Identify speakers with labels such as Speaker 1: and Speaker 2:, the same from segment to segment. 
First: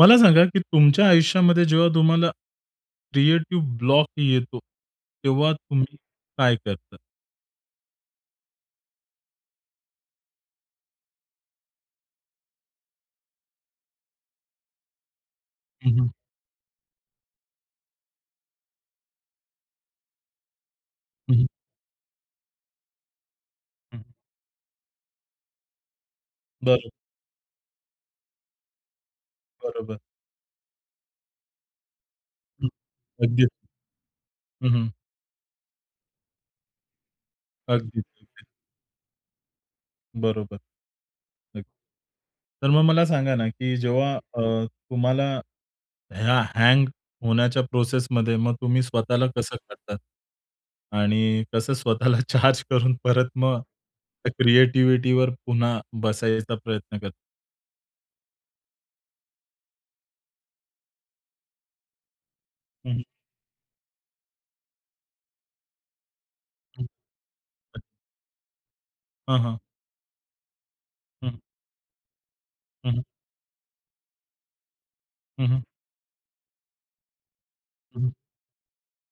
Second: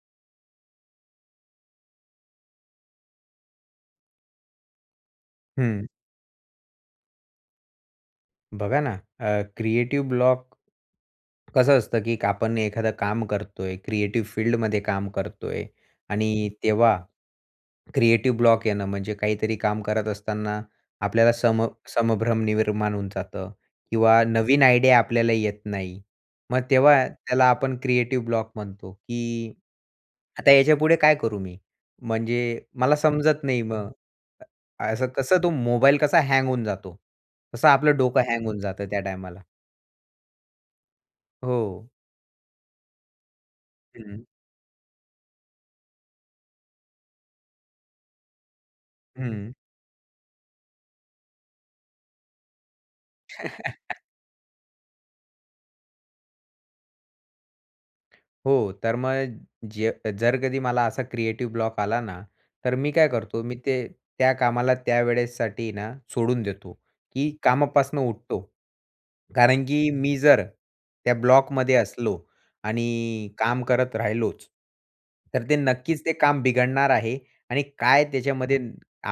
Speaker 1: मला सांगा, की तुमच्या आयुष्यामध्ये जेव्हा तुम्हाला क्रिएटिव्ह ब्लॉक येतो, तेव्हा
Speaker 2: हं.
Speaker 1: तुम्ही काय करता?
Speaker 2: बघा ना, अ, क्रिएटिव ब्लॉक कसं असतं, की आपण एखादं काम करतोय. क्रिएटिव्ह फील्डमध्ये काम करतोय
Speaker 1: हं, हं.
Speaker 2: आणि तेव्हा क्रिएटिव ब्लॉक येणं, म्हणजे काहीतरी काम करत असताना आपल्याला
Speaker 1: हं, हं.
Speaker 2: सम संभ्रम निर्माण होऊन जातं
Speaker 1: हं.
Speaker 2: किंवा नवीन आयडिया आपल्याला येत नाही. मग
Speaker 1: बरं.
Speaker 2: तेव्हा त्याला आपण क्रिएटिव ब्लॉक म्हणतो, की
Speaker 1: बरोबर.
Speaker 2: आता याच्यापुढे काय करू मी? म्हणजे मला समजत
Speaker 1: अगदीच.
Speaker 2: नाही, मग
Speaker 1: हं,
Speaker 2: अ,
Speaker 1: हं.
Speaker 2: असं कसं तो मोबाईल कसा हँग होऊन जातो, तसं आपलं
Speaker 1: अगदी
Speaker 2: डोकं
Speaker 1: खरं आहे.
Speaker 2: हँग होऊन जातं त्या टायमाला.
Speaker 1: बरोबर नक्कीच.
Speaker 2: हो.
Speaker 1: तर मग मला सांगा ना, की जेव्हा
Speaker 2: हं.
Speaker 1: अ, तुम्हाला ह्या हँग होण्याच्या प्रोसेसमध्ये, मग तुम्ही स्वतःला
Speaker 2: हं.
Speaker 1: कसं काढतात? आणि कसं स्वतःला चार्ज करून परत मग त्या क्रिएटिविटीवर पुन्हा बसायचा प्रयत्न करता?
Speaker 2: हो, तर मग जे जर कधी मला असा क्रिएटिव्ह ब्लॉक आला ना, तर मी
Speaker 1: हं.
Speaker 2: काय करतो, मी ते त्या कामाला त्या वेळेसाठी ना सोडून देतो, की कामापासनं उठतो.
Speaker 1: हां, हां.
Speaker 2: कारण की मी जर त्या
Speaker 1: हं.
Speaker 2: ब्लॉकमध्ये असलो
Speaker 1: हं, हं.
Speaker 2: आणि काम करत राहिलोच, तर
Speaker 1: हं,
Speaker 2: ते
Speaker 1: हं.
Speaker 2: नक्कीच ते काम बिघडणार आहे आणि काय
Speaker 1: हं.
Speaker 2: त्याच्यामध्ये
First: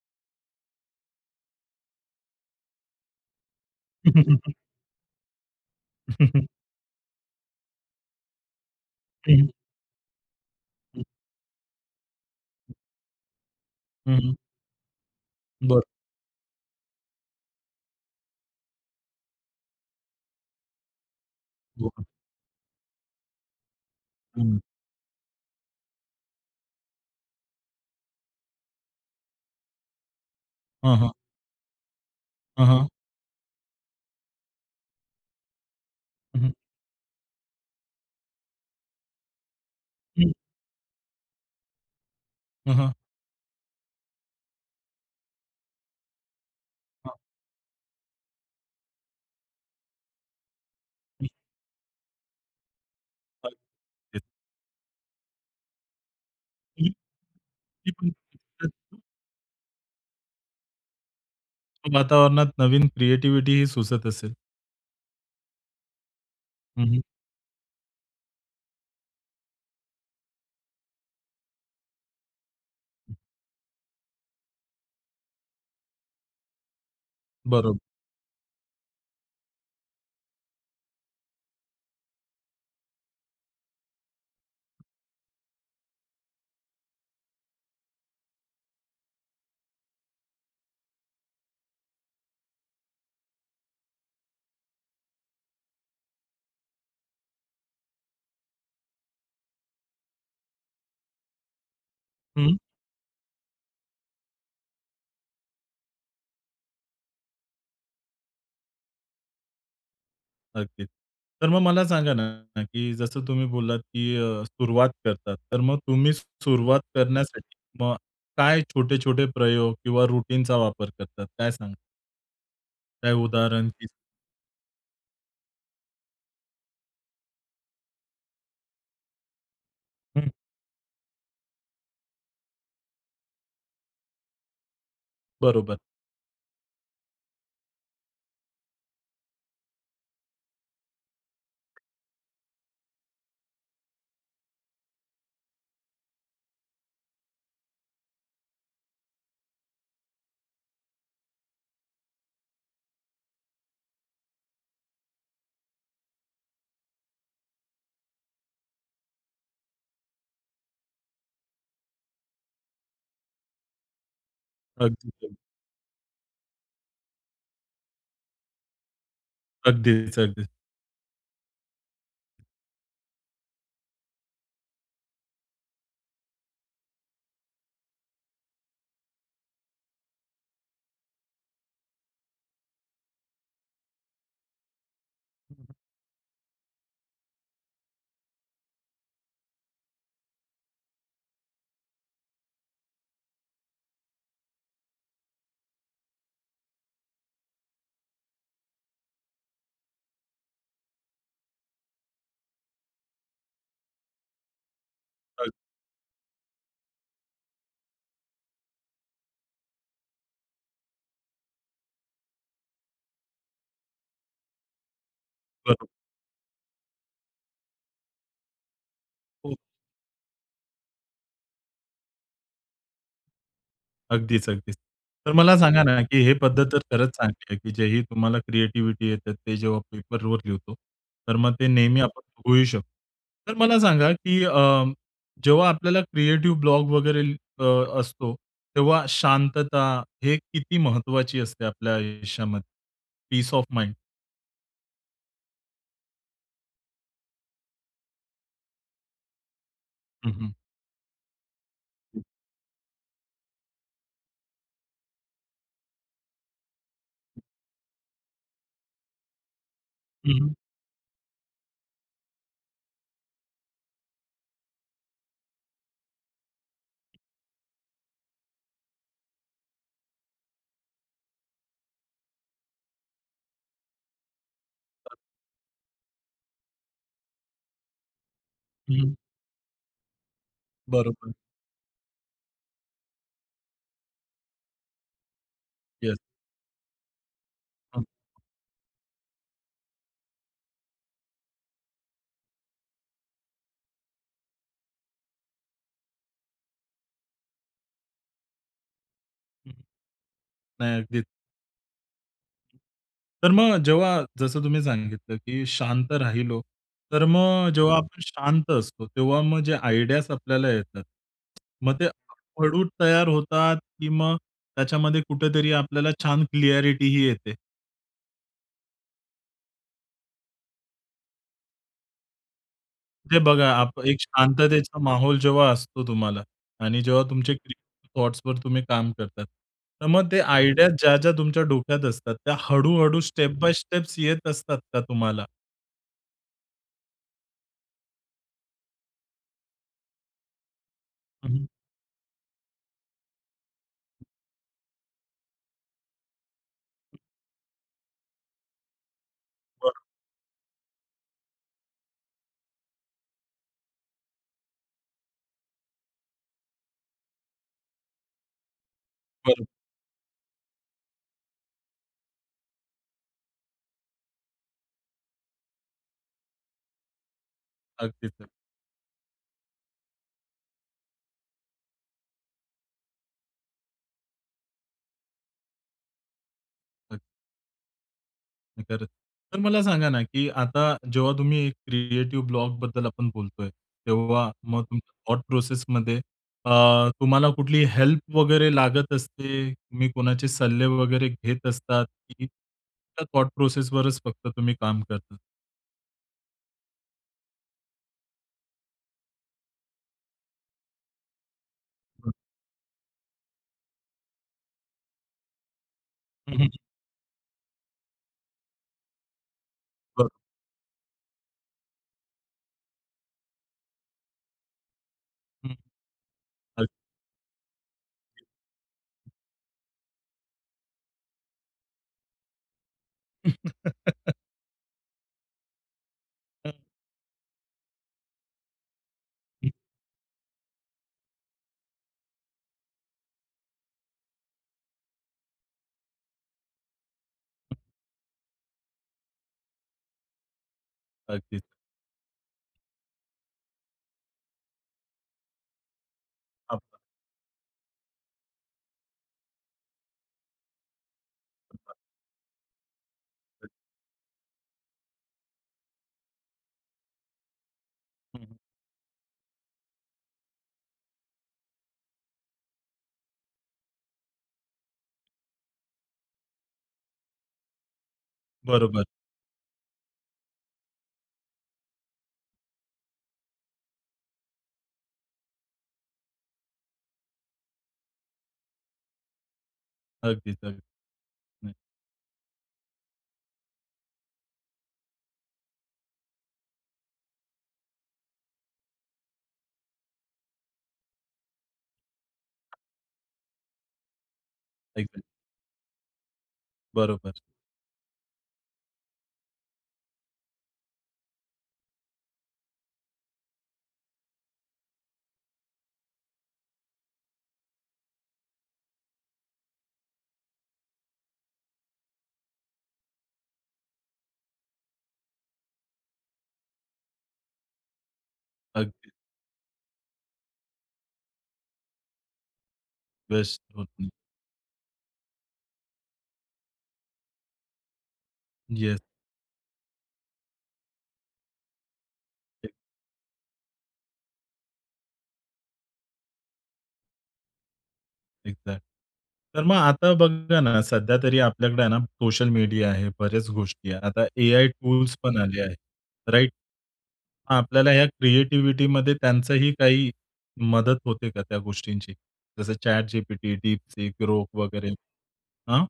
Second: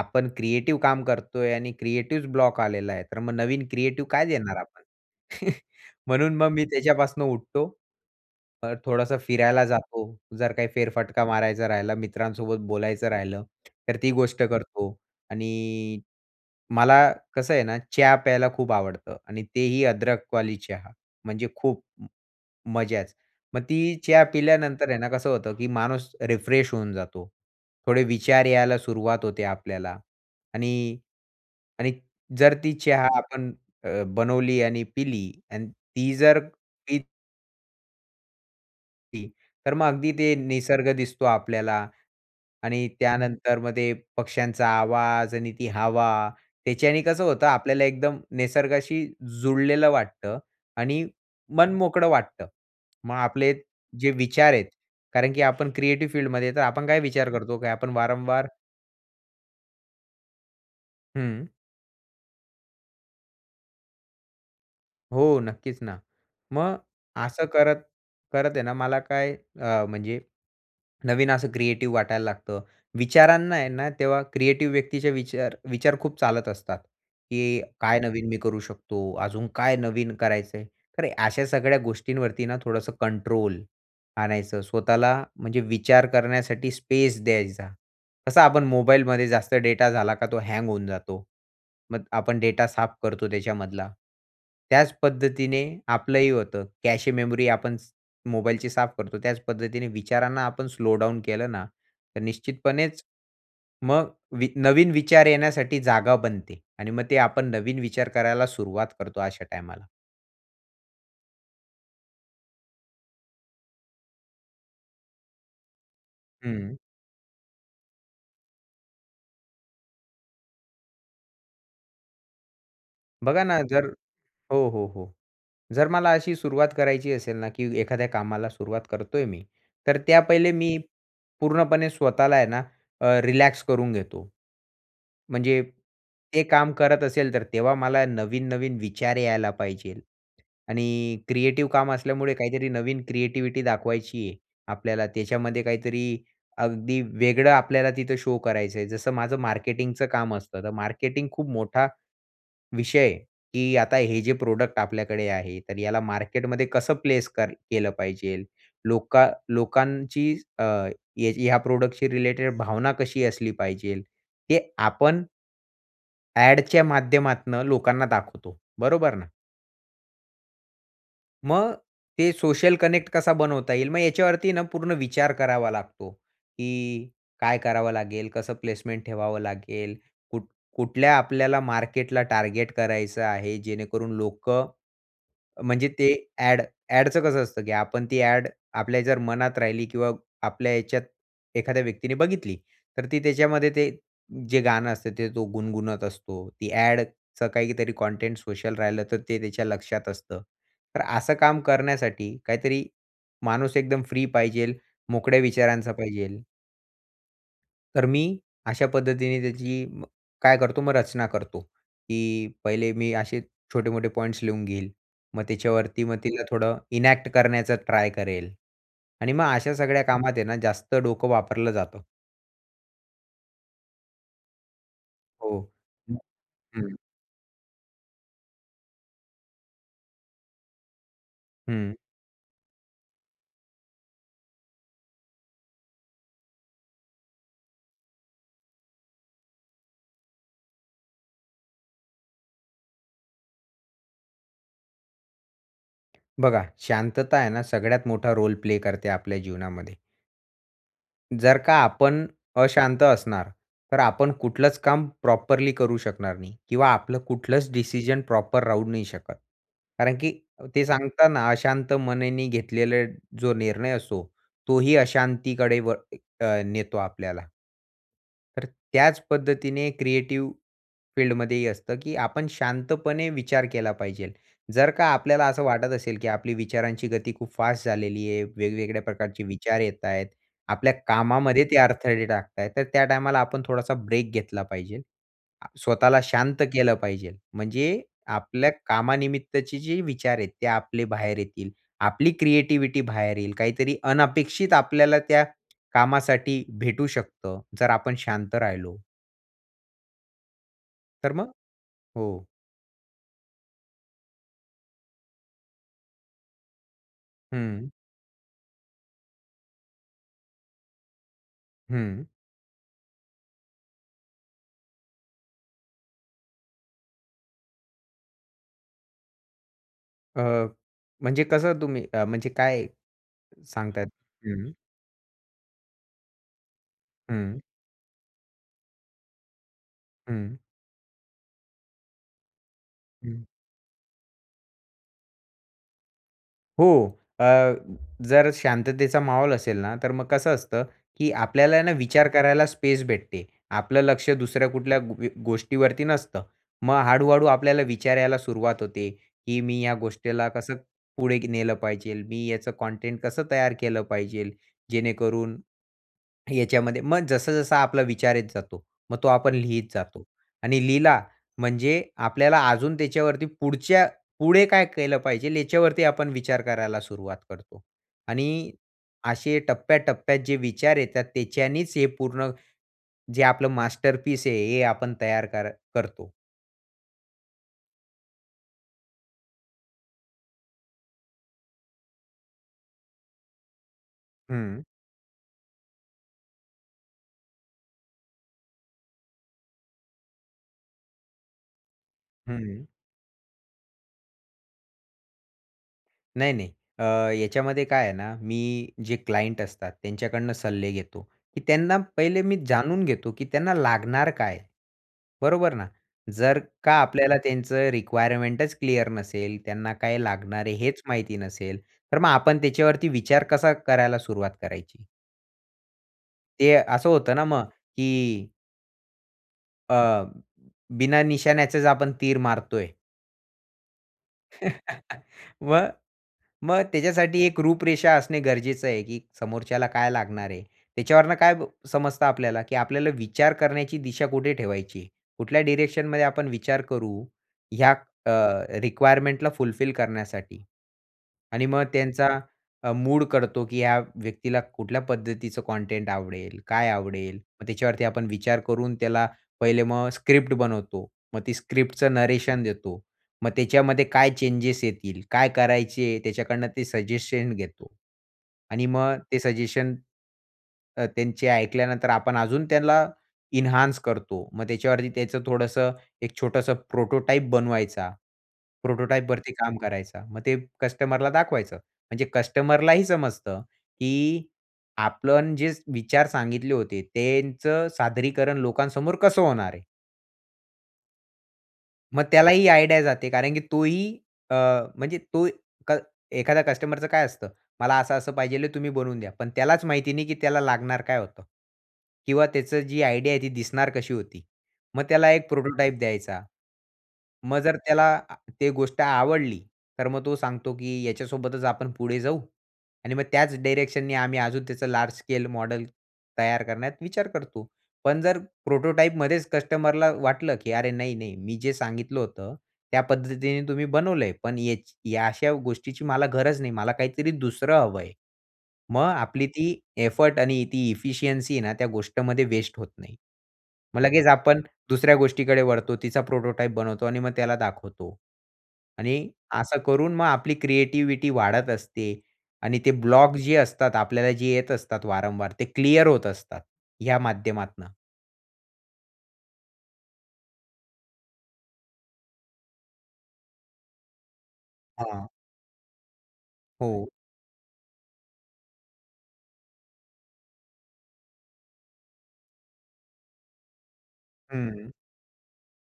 Speaker 2: आपण क्रिएटिव काम करतोय आणि क्रिएटिव ब्लॉक आलेला आहे, तर मग नवीन क्रिएटिव्ह काय देणार आपण? म्हणून मग मी त्याच्यापासून उठतो. अ, थोडंसं
Speaker 1: हं.
Speaker 2: फिरायला जातो, जर काही फेरफटका मारायचा राहिला, मित्रांसोबत बोलायचं राहिलं, तर ती
Speaker 1: हं, हं.
Speaker 2: गोष्ट करतो
Speaker 1: बरं.
Speaker 2: आणि मला कसं आहे ना, चहा प्यायला खूप आवडतं आणि तेही अदरक वाली चहा, म्हणजे खूप
Speaker 1: [unintelligible]
Speaker 2: मजाच. मग ती चहा
Speaker 1: हं.
Speaker 2: पिल्यानंतर आहे ना, कसं होतं, की माणूस रिफ्रेश होऊन जातो. थोडे विचार यायला सुरुवात होते आपल्याला
Speaker 1: हां,
Speaker 2: आणि
Speaker 1: हां.
Speaker 2: आणि जर
Speaker 1: हां,
Speaker 2: ती
Speaker 1: हां.
Speaker 2: चहा आपण अ, बनवली आणि पिली आणि ती जर
Speaker 1: हं, हं.
Speaker 2: पित ती, तर मग अगदी ते
Speaker 1: हं.
Speaker 2: निसर्ग दिसतो आपल्याला
Speaker 1: हं,
Speaker 2: आणि
Speaker 1: हं.
Speaker 2: त्यानंतर मग ते पक्ष्यांचा आवाज आणि ती हवा, त्याच्याने
Speaker 1: हां.
Speaker 2: कसं होतं आपल्याला, एकदम निसर्गाशी जुळलेलं वाटतं आणि
Speaker 1: हम्म.
Speaker 2: मन मोकळं वाटतं. मग आपले जे
Speaker 1: [unintelligible]
Speaker 2: विचार आहेत कारण की आपण क्रिएटिव्ह फील्डमध्ये तर आपण
Speaker 1: हं.
Speaker 2: काय विचार करतो? की आपण वारंवार
Speaker 1: [unintelligible]
Speaker 2: हम्म.
Speaker 1: वातावरणात नवीन क्रीएटिविटिही सुचत असेल?
Speaker 2: हो, नक्कीच ना. मग
Speaker 1: हं, हं.
Speaker 2: असं करत करत आहे ना, मला काय, अ, म्हणजे नवीन असं क्रिएटिव्ह वाटायला लागतं. विचारांना आहे ना, तेव्हा क्रिएटिव्ह व्यक्तीचे विचार विचार खूप चालत असतात, की
Speaker 1: बरोब
Speaker 2: काय नवीन मी करू शकतो? अजून काय नवीन करायचं आहे. तर अशा सगळ्या गोष्टींवरती ना थोडंसं कंट्रोल आणायचं. स्वतःला, म्हणजे विचार करण्यासाठी स्पेस द्यायचा. कसा आपण मोबाईलमध्ये जास्त डेटा झाला का, तो हँग होऊन जातो. मग आपण डेटा साफ करतो त्याच्यामधला. त्याच पद्धतीने आपलंही होतं, कॅशे मेमोरी आपण मोबाईलची साफ करतो, त्याच पद्धतीने विचारांना आपण स्लो डाउन केलं ना, तर
Speaker 1: हं.
Speaker 2: निश्चितपणेच मग वी नवीन विचार येण्यासाठी जागा बनते आणि मग ते आपण नवीन विचार करायला सुरुवात करतो अशा टायमाला.
Speaker 1: नक्कीच. तर मग मला सांगा ना, की जसं तुम्ही बोललात की अ, सुरुवात करतात, तर मग तुम्ही
Speaker 2: हं.
Speaker 1: सुरुवात करण्यासाठी किंवा काय छोटे-छोटे प्रयोग किंवा रुटीनचा वापर करतात, काय सांगणार? काही
Speaker 2: बघा ना,
Speaker 1: उदाहरण
Speaker 2: जर
Speaker 1: की
Speaker 2: हो, हो, हो. जर मला अशी सुरुवात करायची असेल ना, की एखाद्या कामाला सुरुवात करतोय मी, तर त्या
Speaker 1: हं.
Speaker 2: पहिले मी पूर्णपणे स्वतःला आहे ना, अ, रिलॅक्स करून घेतो. म्हणजे
Speaker 1: बरोबर.
Speaker 2: ते काम करत असेल तर, तेव्हा मला नवीन-नवीन विचार यायला पाहिजेल. आणि क्रिएटिव्ह काम असल्यामुळे, काहीतरी नवीन क्रिएटीव्हीटी दाखवायची आहे आपल्याला, त्याच्यामध्ये काहीतरी अगदी वेगळं आपल्याला तिथं शो करायचं आहे. जसं माझं मार्केटिंगचं काम असतं. तर मार्केटिंग खूप मोठा विषय, की आता हे जे प्रॉडक्ट आपल्याकडे आहे, तर याला मार्केटमध्ये कसं प्लेस कर केलं पाहिजेल, लोकां लोकांची अ, ह्याची ह्या प्रॉडक्टशी रिलेटेड भावना कशी असली पाहिजेल. ते
Speaker 1: अगदीच,
Speaker 2: आपण
Speaker 1: अगदीच.
Speaker 2: ॲडच्या माध्यमातनं लोकांना दाखवतो. बरोबर ना.
Speaker 1: अगदीच, अगदीच.
Speaker 2: मग ते सोशल कनेक्ट कसा बनवता येईल. मग याच्यावरती पूर्ण विचार करावा लागतो, की काय करावं लागेल? कसं प्लेसमेंट ठेवावं लागेल? कुठ कुठल्या आपल्याला मार्केटला टार्गेट करायचं आहे? जेणेकरून लोकं, म्हणजे ते ॲड ॲडचं कसं असतं, की आपण ती ॲड आपल्या जर मनात राहिली किंवा आपल्या याच्यात एखाद्या व्यक्तीने बघितली. तर ती त्याच्यामध्ये ते जे गाणं असतं, ते तो गुणगुणत असतो. ती ॲडचं काहीतरी कंटेंट सोशल राहिलं तर ते त्याच्या लक्षात असतं. तर असं काम करण्यासाठी काहीतरी माणूस एकदम फ्री पाहिजेल मोकळ्या
Speaker 1: अ
Speaker 2: विचारांचा पाहिजेल. तर मी अशा पद्धतीने त्याची मग काय करतो, मग रचना करतो, की पहिले मी असे छोटे-मोठे पॉईंट्स लिहून घेईल. मग
Speaker 1: बरो
Speaker 2: त्याच्यावरती मग तिला थोडं इनॅक्ट करण्याचा ट्राय करेल आणि मग
Speaker 1: हो.
Speaker 2: अशा सगळ्या कामात आहे ना, जास्त डोकं वापरलं जातं.
Speaker 1: अगदीच, अगदीच. तर मला
Speaker 2: हो.
Speaker 1: सांगा ना,
Speaker 2: हं,
Speaker 1: की हे पद्धत तर
Speaker 2: हं.
Speaker 1: खरंच चांगली आहे, की जे ही तुम्हाला क्रिएटिव्हिटी येते ते जेव्हा पेपरवर लिहितो, तर मग ते
Speaker 2: हं.
Speaker 1: नेहमी आपण बघूही शक तर मला सांगा, की अ, जेव्हा आपल्याला क्रिएटिव्ह ब्लॉग वगैरे अ, असतो, तेव्हा शांतता हे किती महत्त्वाची असते आपल्या आयुष्यामध्ये, पीस ऑफ माईंड?
Speaker 2: बघा, शांतता आहे ना, सगळ्यात मोठा रोल प्ले करते आपल्या जीवनामध्ये.
Speaker 1: हं, हं.
Speaker 2: जर का
Speaker 1: हं.
Speaker 2: आपण अशांत असणार, तर आपण कुठलंच काम प्रॉपरली करू शकणार नाही किंवा आपलं कुठलंच डिसिजन प्रॉपर राहू नाही शकत. कारण
Speaker 1: हं,
Speaker 2: की
Speaker 1: हं.
Speaker 2: ते सांगतना, अशांत मनाने घेतलेला जो निर्णय असो, तोही अशांतीकडे व अ, नेतो आपल्याला. तर त्याच पद्धतीने क्रिएटिव्ह फील्डमध्ये ही असतं, की आपण शांतपणे विचार केला पाहिजेल. जर का
Speaker 1: [unintelligible]
Speaker 2: आपल्याला असं वाटत असेल, की आपली विचारांची गती खूप फास्ट झालेली आहे,
Speaker 1: हं,
Speaker 2: वेगवेगळ्या
Speaker 1: हं.
Speaker 2: प्रकारचे विचार येत आहेत आणि आपल्या
Speaker 1: बरोबर.
Speaker 2: कामामध्ये ते अडथळे टाकत आहेत, तर त्या टायमाला आपण थोडासा ब्रेक घेतला पाहिजे. आ,
Speaker 1: येस.
Speaker 2: स्वतःला शांत केलं पाहिजे, म्हणजे
Speaker 1: हं.
Speaker 2: आपल्या कामानिमित्तचे जे विचार आहेत, ते आपले बाहेर येतील. आपली क्रिएटिव्हिटी बाहेर येईल. काहीतरी अनपेक्षित आपल्याला त्या कामासाठी भेटू शकतं, जर आपण शांत राहिलो.
Speaker 1: हं. नाही. अगदीच.
Speaker 2: तर मग हो.
Speaker 1: तर मग जेव्हा जसं तुम्ही सांगितलं, की शांत राहिलो, तर मग
Speaker 2: हं.
Speaker 1: जेव्हा आपण शांत असतो, तेव्हा मग जे आयडियाज आपल्याला येतात. मग ते
Speaker 2: हं.
Speaker 1: हळू तयार होतात, की मग त्याच्यामध्ये कुठेतरी आपल्याला छान क्लॅरिटीही येते?
Speaker 2: अ, म्हणजे कसं तुम्ही अ, म्हणजे काय
Speaker 1: ते बघा आप
Speaker 2: सांगतायत?
Speaker 1: एक
Speaker 2: हं.
Speaker 1: शांततेचा माहौल जेव्हा असतो तुम्हाला आणि जेव्हा तुमचे
Speaker 2: हं.
Speaker 1: क्रीएटिव थॉट्सवर तुम्ही काम करतात. तर मग ते
Speaker 2: हं.
Speaker 1: आयडिया ज्या-ज्या तुमच्या डोक्यात असतात, त्या हळू-हळू
Speaker 2: हं.
Speaker 1: स्टेप बाय स्टेप्स येत असतात का तुम्हाला?
Speaker 2: हो, अ, जर शांततेचा माहौल असेल ना, तर मग कसं असतं, की
Speaker 1: हं.
Speaker 2: आपल्याला ना विचार करायला स्पेस भेटते. आपलं लक्ष दुसऱ्या कुठल्या ग गोष्टीवरती नसतं. मग हळू-हळू आपल्याला विचार यायला सुरुवात होते, की मी या
Speaker 1: बरं.
Speaker 2: गोष्टीला कसं पुढे नेलं पाहिजेल, मी याचं कंटेंट कसं तयार केलं पाहिजेल? जेणेकरून याच्यामध्ये मग जस-जसा आपला विचार येत जातो, मग तो आपण
Speaker 1: बरोबर.
Speaker 2: लिहीत जातो आणि लिहिला म्हणजे आपल्याला अजून त्याच्यावरती पुढच्या पुढे काय केलं पाहिजे याच्यावरती आपण विचार करायला सुरुवात करतो
Speaker 1: अगदीच, अगदी.
Speaker 2: आणि असे टप्प्याटप्प्यात जे विचार येतात त्याच्यानीच हे पूर्ण जे आपलं मास्टरपीस आहे हे आपण तयार कर करतो.
Speaker 1: [unintelligible] नाय खरंच. तर मला सांगा ना की आता जेव्हा तुम्ही हे क्रिएटिव्ह ब्लॉकबद्दल आपण बोलतोय. तेव्हा मग
Speaker 2: हं.
Speaker 1: तुमच्या थॉट प्रोसेसमध्ये अ, तुम्हाला कुठली हेल्प वगैरे लागत असते? तुम्ही कोणाचे सल्ले वगैरे घेत असतात? की
Speaker 2: हं.
Speaker 1: त्या थॉट प्रोसेसवरच फक्त तुम्ही काम करतात?
Speaker 2: नाही नाही. अ, याच्यामध्ये काय आहे ना, मी जे क्लायंट असतात त्यांच्याकडनं सल्ले घेतो, की त्यांना पहिले मी जाणून घेतो की त्यांना लागणार काय? बरोबर ना?
Speaker 1: हं,
Speaker 2: जर
Speaker 1: हं.
Speaker 2: का आपल्याला त्यांचं रिक्वायरमेंटच क्लिअर नसेल, त्यांना काय
Speaker 1: बरं.
Speaker 2: लागणार आहे हेच माहिती नसेल, तर मग आपण त्याच्यावरती विचार कसा करायला सुरुवात करायची?
Speaker 1: हं,
Speaker 2: ते
Speaker 1: अच्छा.
Speaker 2: असं होतं ना मग की अ, बिना निशाण्याचेच आपण तीर मारतोय. मग, मग
Speaker 1: [unintelligible]
Speaker 2: त्याच्यासाठी एक रूपरेषा असणे गरजेचं आहे की
Speaker 1: हं.
Speaker 2: समोरच्याला काय लागणार आहे. त्याच्यावरून काय समजतं आपल्याला की आपल्याला विचार करण्याची दिशा कुठे ठेवायची. कुठल्या डायरेक्शनमध्ये आपण विचार करू,
Speaker 1: [unintelligible]
Speaker 2: ह्या अ, रिक्वायरमेंटला फुलफिल करण्यासाठी.
Speaker 1: अगदीच.
Speaker 2: आणि मग त्यांचा अ, मूड करतो की या व्यक्तीला कुठल्या पद्धतीचं कंटेंट आवडेल, काय
Speaker 1: [unintelligible]
Speaker 2: आवडेल. मग त्याच्यावरती आपण विचार करून त्याला पहिले मग स्क्रिप्ट बनवतो, मग ती स्क्रिप्टचं नरेशन देतो. मग
Speaker 1: [unintelligible]
Speaker 2: त्याच्यामध्ये काय चेंजेस येतील, काय करायचे, त्याच्याकडनं ते सजेशन घेतो.
Speaker 1: हं, हं
Speaker 2: आणि मग ते सजेशन, तर त्यांचे ऐकल्यानंतर, आपण अजून त्यांना एन्हान्स करतो, मग त्याच्यावरती त्याचं थोडंसं एक छोटंसं प्रोटोटाइप बनवायचा.
Speaker 1: बरोबर.
Speaker 2: प्रोटोटाइपवरती काम करायचा. मग ते कस्टमरला दाखवायचं. म्हणजे कस्टमरलाही समजतं की आपण जे विचार सांगितले होते, त्यांचं सादरीकरण लोकांसमोर कसं होणार आहे.
Speaker 1: अगदीच. अगदी, हं.
Speaker 2: मग त्याला ही आयडिया जाते. कारण की तो ही अ, म्हणजे तो क एखाद्या कस्टमरचं काय असतं? मला असं-असं पाहिजे तुम्ही बनवून द्या. पण त्यालाच माहिती नाही की त्याला लागणार काय होतं किंवा त्याचं जी आयडिया आहे ती दिसणार कशी होती? मग
Speaker 1: एक्झॅक्ट.
Speaker 2: त्याला एक प्रोटोटाइप द्यायचा.
Speaker 1: बरोबर.
Speaker 2: मग जर त्याला अ, ते गोष्ट आवडली. तर मग तो सांगतो की याच्यासोबतच आपण पुढे जाऊ आणि मग त्याच डायरेक्शननी आम्ही अजून त्याचं लार्ज स्केल मॉडल तयार करण्यात विचार करतो. पण जर प्रोटोटाइपमध्येच कस्टमरला वाटलं की अरे नाही-नाही मी जे सांगितलं होतं त्या पद्धतीने तुम्ही बनवलंय. पण याची या अशा गोष्टीची मला गरज नाही, मला काहीतरी दुसरं हवं आहे. मग
Speaker 1: अगदीच.
Speaker 2: आपली ती एफर्ट आणि ती एफिशियंसी आहे ना त्या गोष्टमध्ये वेस्ट होत नाही.
Speaker 1: वेस्ट होत
Speaker 2: मग
Speaker 1: नाही.
Speaker 2: लगेच आपण दुसऱ्या गोष्टीकडे वळतो. तिचा प्रोटोटाइप बनवतो आणि मग त्याला दाखवतो
Speaker 1: येस.
Speaker 2: आणि असं करून मग आपली क्रिएटिव्हिटी वाढत असते
Speaker 1: ठीक.
Speaker 2: आणि ते ब्लॉक जे असतात आपल्याला जे येत असतात वारंवार ते क्लिअर होत असतात, ह्या माध्यमातनं.
Speaker 1: एक्झॅक्ट, तर मग आता बघा ना सध्या तरी आपल्याकडे आहे ना सोशल मीडिया आहे, बऱ्याच गोष्टी आहे. आता एआई टूल्स
Speaker 2: हां.
Speaker 1: पण आले आहेत. राइट?
Speaker 2: हो.
Speaker 1: आपल्याला ह्या क्रिएटिव्हिटीमध्ये त्यांचाही काही मदत होते का त्या गोष्टींची? जसं ChatGPT, DeepSeek, Grok वगैरे,
Speaker 2: हम्म.
Speaker 1: अं?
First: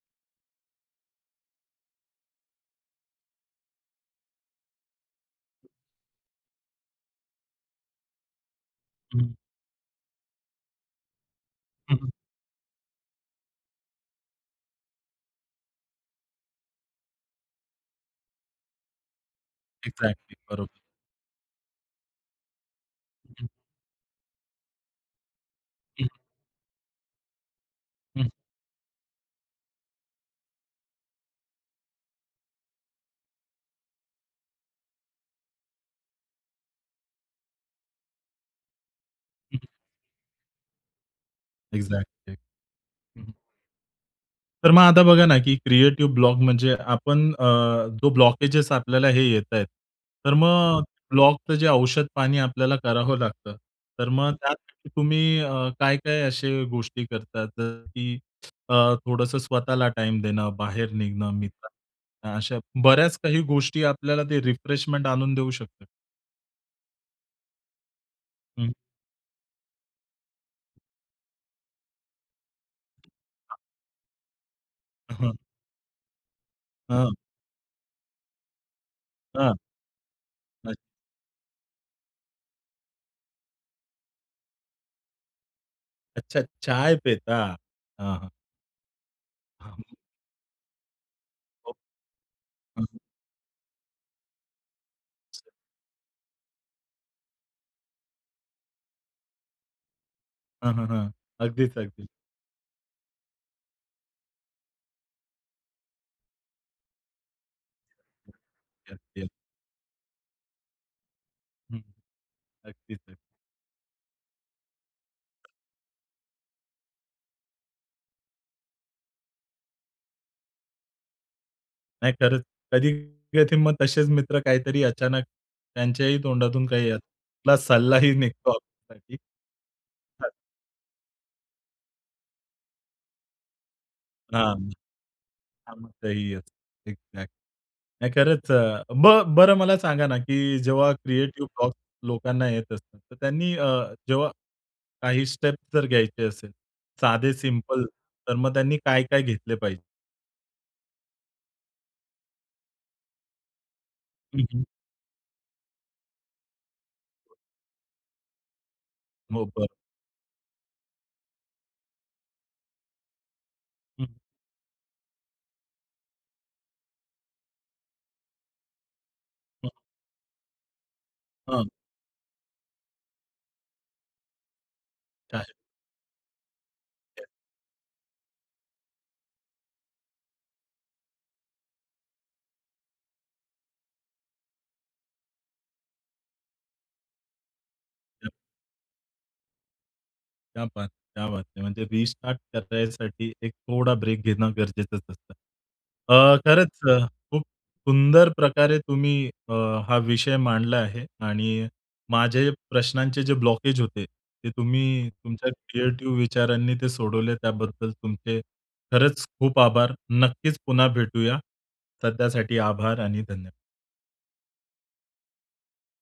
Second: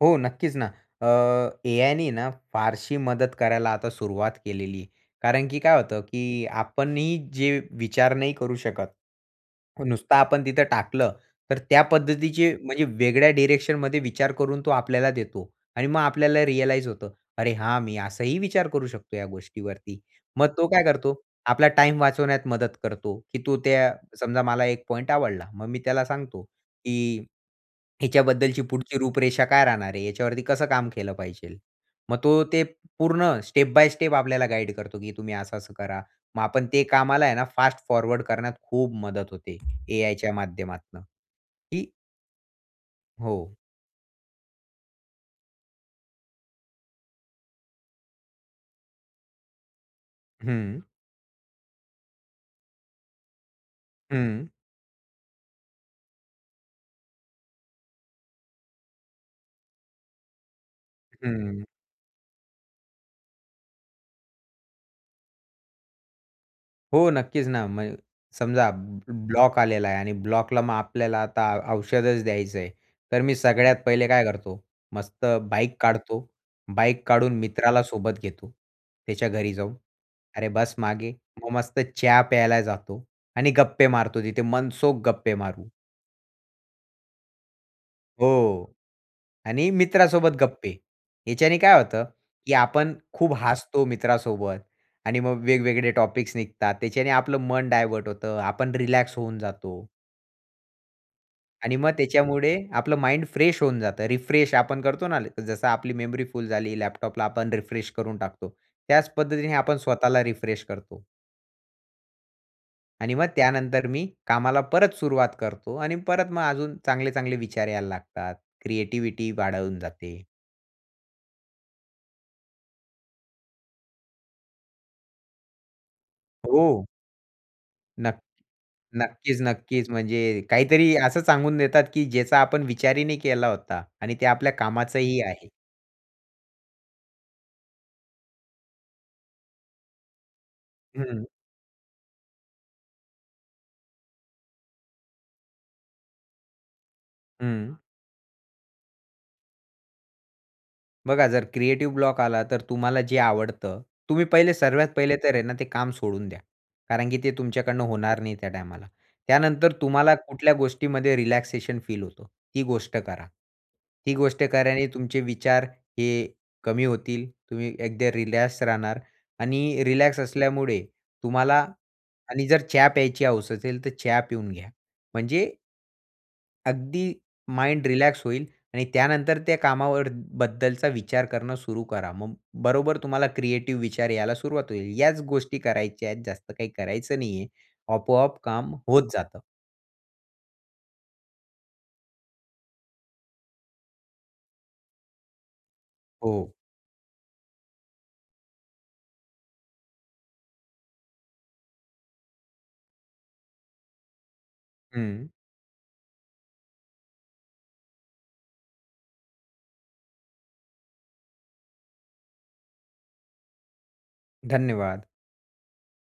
Speaker 2: हो, नक्कीच ना, अ, एआय ने ना, फारशी मदत करायला आता सुरुवात केलेलीय. कारण की काय होतं, की आपण ही जे विचार नाही करू शकत.
Speaker 1: हं.
Speaker 2: नुसतं आपण तिथं टाकलं तर त्या
Speaker 1: हं, हं.
Speaker 2: पद्धतीचे म्हणजे वेगळ्या डायरेक्शनमध्ये विचार करून तो आपल्याला देतो आणि मग आपल्याला रियलाईज होतं. अरे हा, मी असाही विचार करू शकतो या गोष्टीवरती.
Speaker 1: एक्झॅक्टली
Speaker 2: मग तो
Speaker 1: बरोबर.
Speaker 2: काय करतो? आपला टाईम वाचवण्यात मदत करतो,
Speaker 1: हं,
Speaker 2: की
Speaker 1: हं.
Speaker 2: तो त्या समजा मला एक पॉइंटआवडला. मग मी त्याला
Speaker 1: हं.
Speaker 2: सांगतो की
Speaker 1: हं.
Speaker 2: हिच्याबद्दलची पुढची रूपरेषा काय राहणार आहे? याच्यावरती कसं काम केलं पाहिजे? मग तो ते पूर्ण स्टेप बाय स्टेप आपल्याला गाईड करतो, की तुम्ही असं-असं करा. मग आपण ते कामाला आहे ना, फास्ट फॉरवर्ड करण्यात खूप मदत होते,
Speaker 1: हं, हं.
Speaker 2: एआयच्या माध्यमातून की
Speaker 1: एक्झॅक्टली, हं, हं.
Speaker 2: हो.
Speaker 1: तर मग आता बघा ना, की क्रिएटिव्ह ब्लॉक म्हणजे आपण अ, जो ब्लॉकेज आपल्याला हे येताय. तर मग अ,
Speaker 2: हं.
Speaker 1: ब्लॉकचं जे औषध पाणी आपल्याला करावं लागतं. तर मग
Speaker 2: हं.
Speaker 1: त्यासाठी तुम्ही अ, काय-काय असे गोष्टी करतात? जस की अ, थोडंसं स्वतःला टाईम देणं, बाहेर निघणं,
Speaker 2: हं.
Speaker 1: मित्रांना भेटणं, अशा बऱ्याच काही गोष्टी आपल्याला ते रिफ्रेशमेंट आणून देऊ शकतात?
Speaker 2: हो, नक्कीच ना. म्हण समजा
Speaker 1: हं.
Speaker 2: ब ब्लॉक आलेला आहे आणि ब्लॉकला मग आपल्याला आता औषधच द्यायचं आहे. तर मी
Speaker 1: हां.
Speaker 2: सगळ्यात पहिले काय करतो, मस्त
Speaker 1: अहं.
Speaker 2: बाईक काढतो. बाईक
Speaker 1: हं.
Speaker 2: काढून मित्राला सोबत घेतो. त्याच्या घरी
Speaker 1: हां.
Speaker 2: जाऊन, "अरे
Speaker 1: अच्छा.
Speaker 2: बस मागे," मग मस्त चहा प्यायला जातो आणि गप्पे मारतो. तिथे मनसोख गप्पे मारू.
Speaker 1: अच्छा, चाय पेता? हां, हां.
Speaker 2: हो, आणि
Speaker 1: हां.
Speaker 2: मित्रासोबत गप्पे. ह्याच्याने
Speaker 1: हो.
Speaker 2: काय होतं, की आपण
Speaker 1: हं.
Speaker 2: खूप हसतो मित्रासोबत आणि मग वेगवेगळे टॉपिक्स निघतात. त्याच्याने आपलं मन डायव्हर्ट होतं, आपण रिलॅक्स होऊन जातो.
Speaker 1: हां, हां. हां, अगदीच,
Speaker 2: आणि मग
Speaker 1: अगदीच.
Speaker 2: त्याच्यामुळे आपलं माइंड फ्रेश होऊन जातं, रिफ्रेश आपण करतो ना, जसं आपली मेमरी फुल झाली लॅपटॉपला आपण रिफ्रेश करून टाकतो, त्याच
Speaker 1: [unintelligible]
Speaker 2: पद्धतीने आपण स्वतःला रिफ्रेश करतो.
Speaker 1: हं. अगदीच,
Speaker 2: आणि
Speaker 1: अगदीच.
Speaker 2: मग त्यानंतर मी कामाला परत सुरुवात करतो आणि परत मग अजून चांगले-चांगले विचार यायला लागतात, क्रिएटिव्हिटी वाढवून जाते.
Speaker 1: नाही, खरंच, कधी-कधी मग तसेच मित्र काहीतरी अचानक, त्यांच्याही तोंडातून
Speaker 2: हो.
Speaker 1: काही सल्लाही
Speaker 2: नक्क
Speaker 1: निघतो आपल्यासाठी.
Speaker 2: नक्कीच, नक्कीच.
Speaker 1: हां.
Speaker 2: म्हणजे काहीतरी असं सांगून देतात, की ज्याचा आपण विचारही नाही केला होता आणि ते आपल्या
Speaker 1: हां.
Speaker 2: कामाचंही आहे.
Speaker 1: कामाचंही असतं, एक्झॅक्ट नाही खरंच. अ, ब बरं मला सांगा ना, की जेव्हा
Speaker 2: हं.
Speaker 1: क्रिएटिव्ह ब्लॉक्स लोकांना येत असतात, तर त्यांनी अ, जेव्हा काही स्टेप्स जर घ्यायचे असेल, साधे
Speaker 2: हं.
Speaker 1: सिंपल तर मग त्यांनी काय-काय घेतले पाहिजे?
Speaker 2: बघा, जर क्रिएटिव्ह ब्लॉक आला तर तुम्हाला जे आवडतं, तुम्ही
Speaker 1: हं,
Speaker 2: पहिले
Speaker 1: हं.
Speaker 2: सर्वात पहिले तर आहे ना, ते काम सोडून द्या. कारण की ते तुमच्याकडनं होणार नाही त्या टायमाला.
Speaker 1: हो. बरं.
Speaker 2: त्यानंतर तुम्हाला कुठल्या गोष्टीमध्ये रिलॅक्सेशन फील होतं ती गोष्ट करा.
Speaker 1: हं.
Speaker 2: ती गोष्ट केल्याने तुमचे विचार हे कमी होतील तुम्ही एकदा रिलॅक्स राहणार
Speaker 1: हं.
Speaker 2: आणि रिलॅक्स असल्यामुळे तुम्हाला
Speaker 1: हां.
Speaker 2: आणि जर चहा प्यायची हौस असेल तर चहा पिऊन घ्या.
Speaker 1: चालेल.
Speaker 2: म्हणजे अगदी माइंड रिलॅक्स होईल. आणि त्यानंतर त्या कामावर बद्दलचा विचार करणं सुरू करा. मग बरोबर तुम्हाला क्रिएटिव्ह विचार यायला सुरुवात होईल. याच गोष्टी करायच्या आहेत जास्त काही करायचं नाहीये.
Speaker 1: हं.
Speaker 2: आपोआप काम होत जातं.
Speaker 1: क्या बात! क्या बात है! म्हणजे रिस्टार्ट करण्यासाठी एक थोडा ब्रेक घेणं गरजेचंच असतं. अ,
Speaker 2: हो.
Speaker 1: खरंच अ, खूप सुंदर प्रकारे तुम्ही अ, हा विषय मांडला आहे, आणि माझे प्रश्नांचे जे ब्लॉकेज होते. ते तुम्ही
Speaker 2: हं.
Speaker 1: तुमच्या क्रिएटिव्ह विचारांनी ते सोडवले त्याबद्दल तुमचे खरंच खूप आभार! नक्कीच पुन्हा भेटूया. सध्यासाठी आभार आणि धन्यवाद
Speaker 2: धन्यवाद.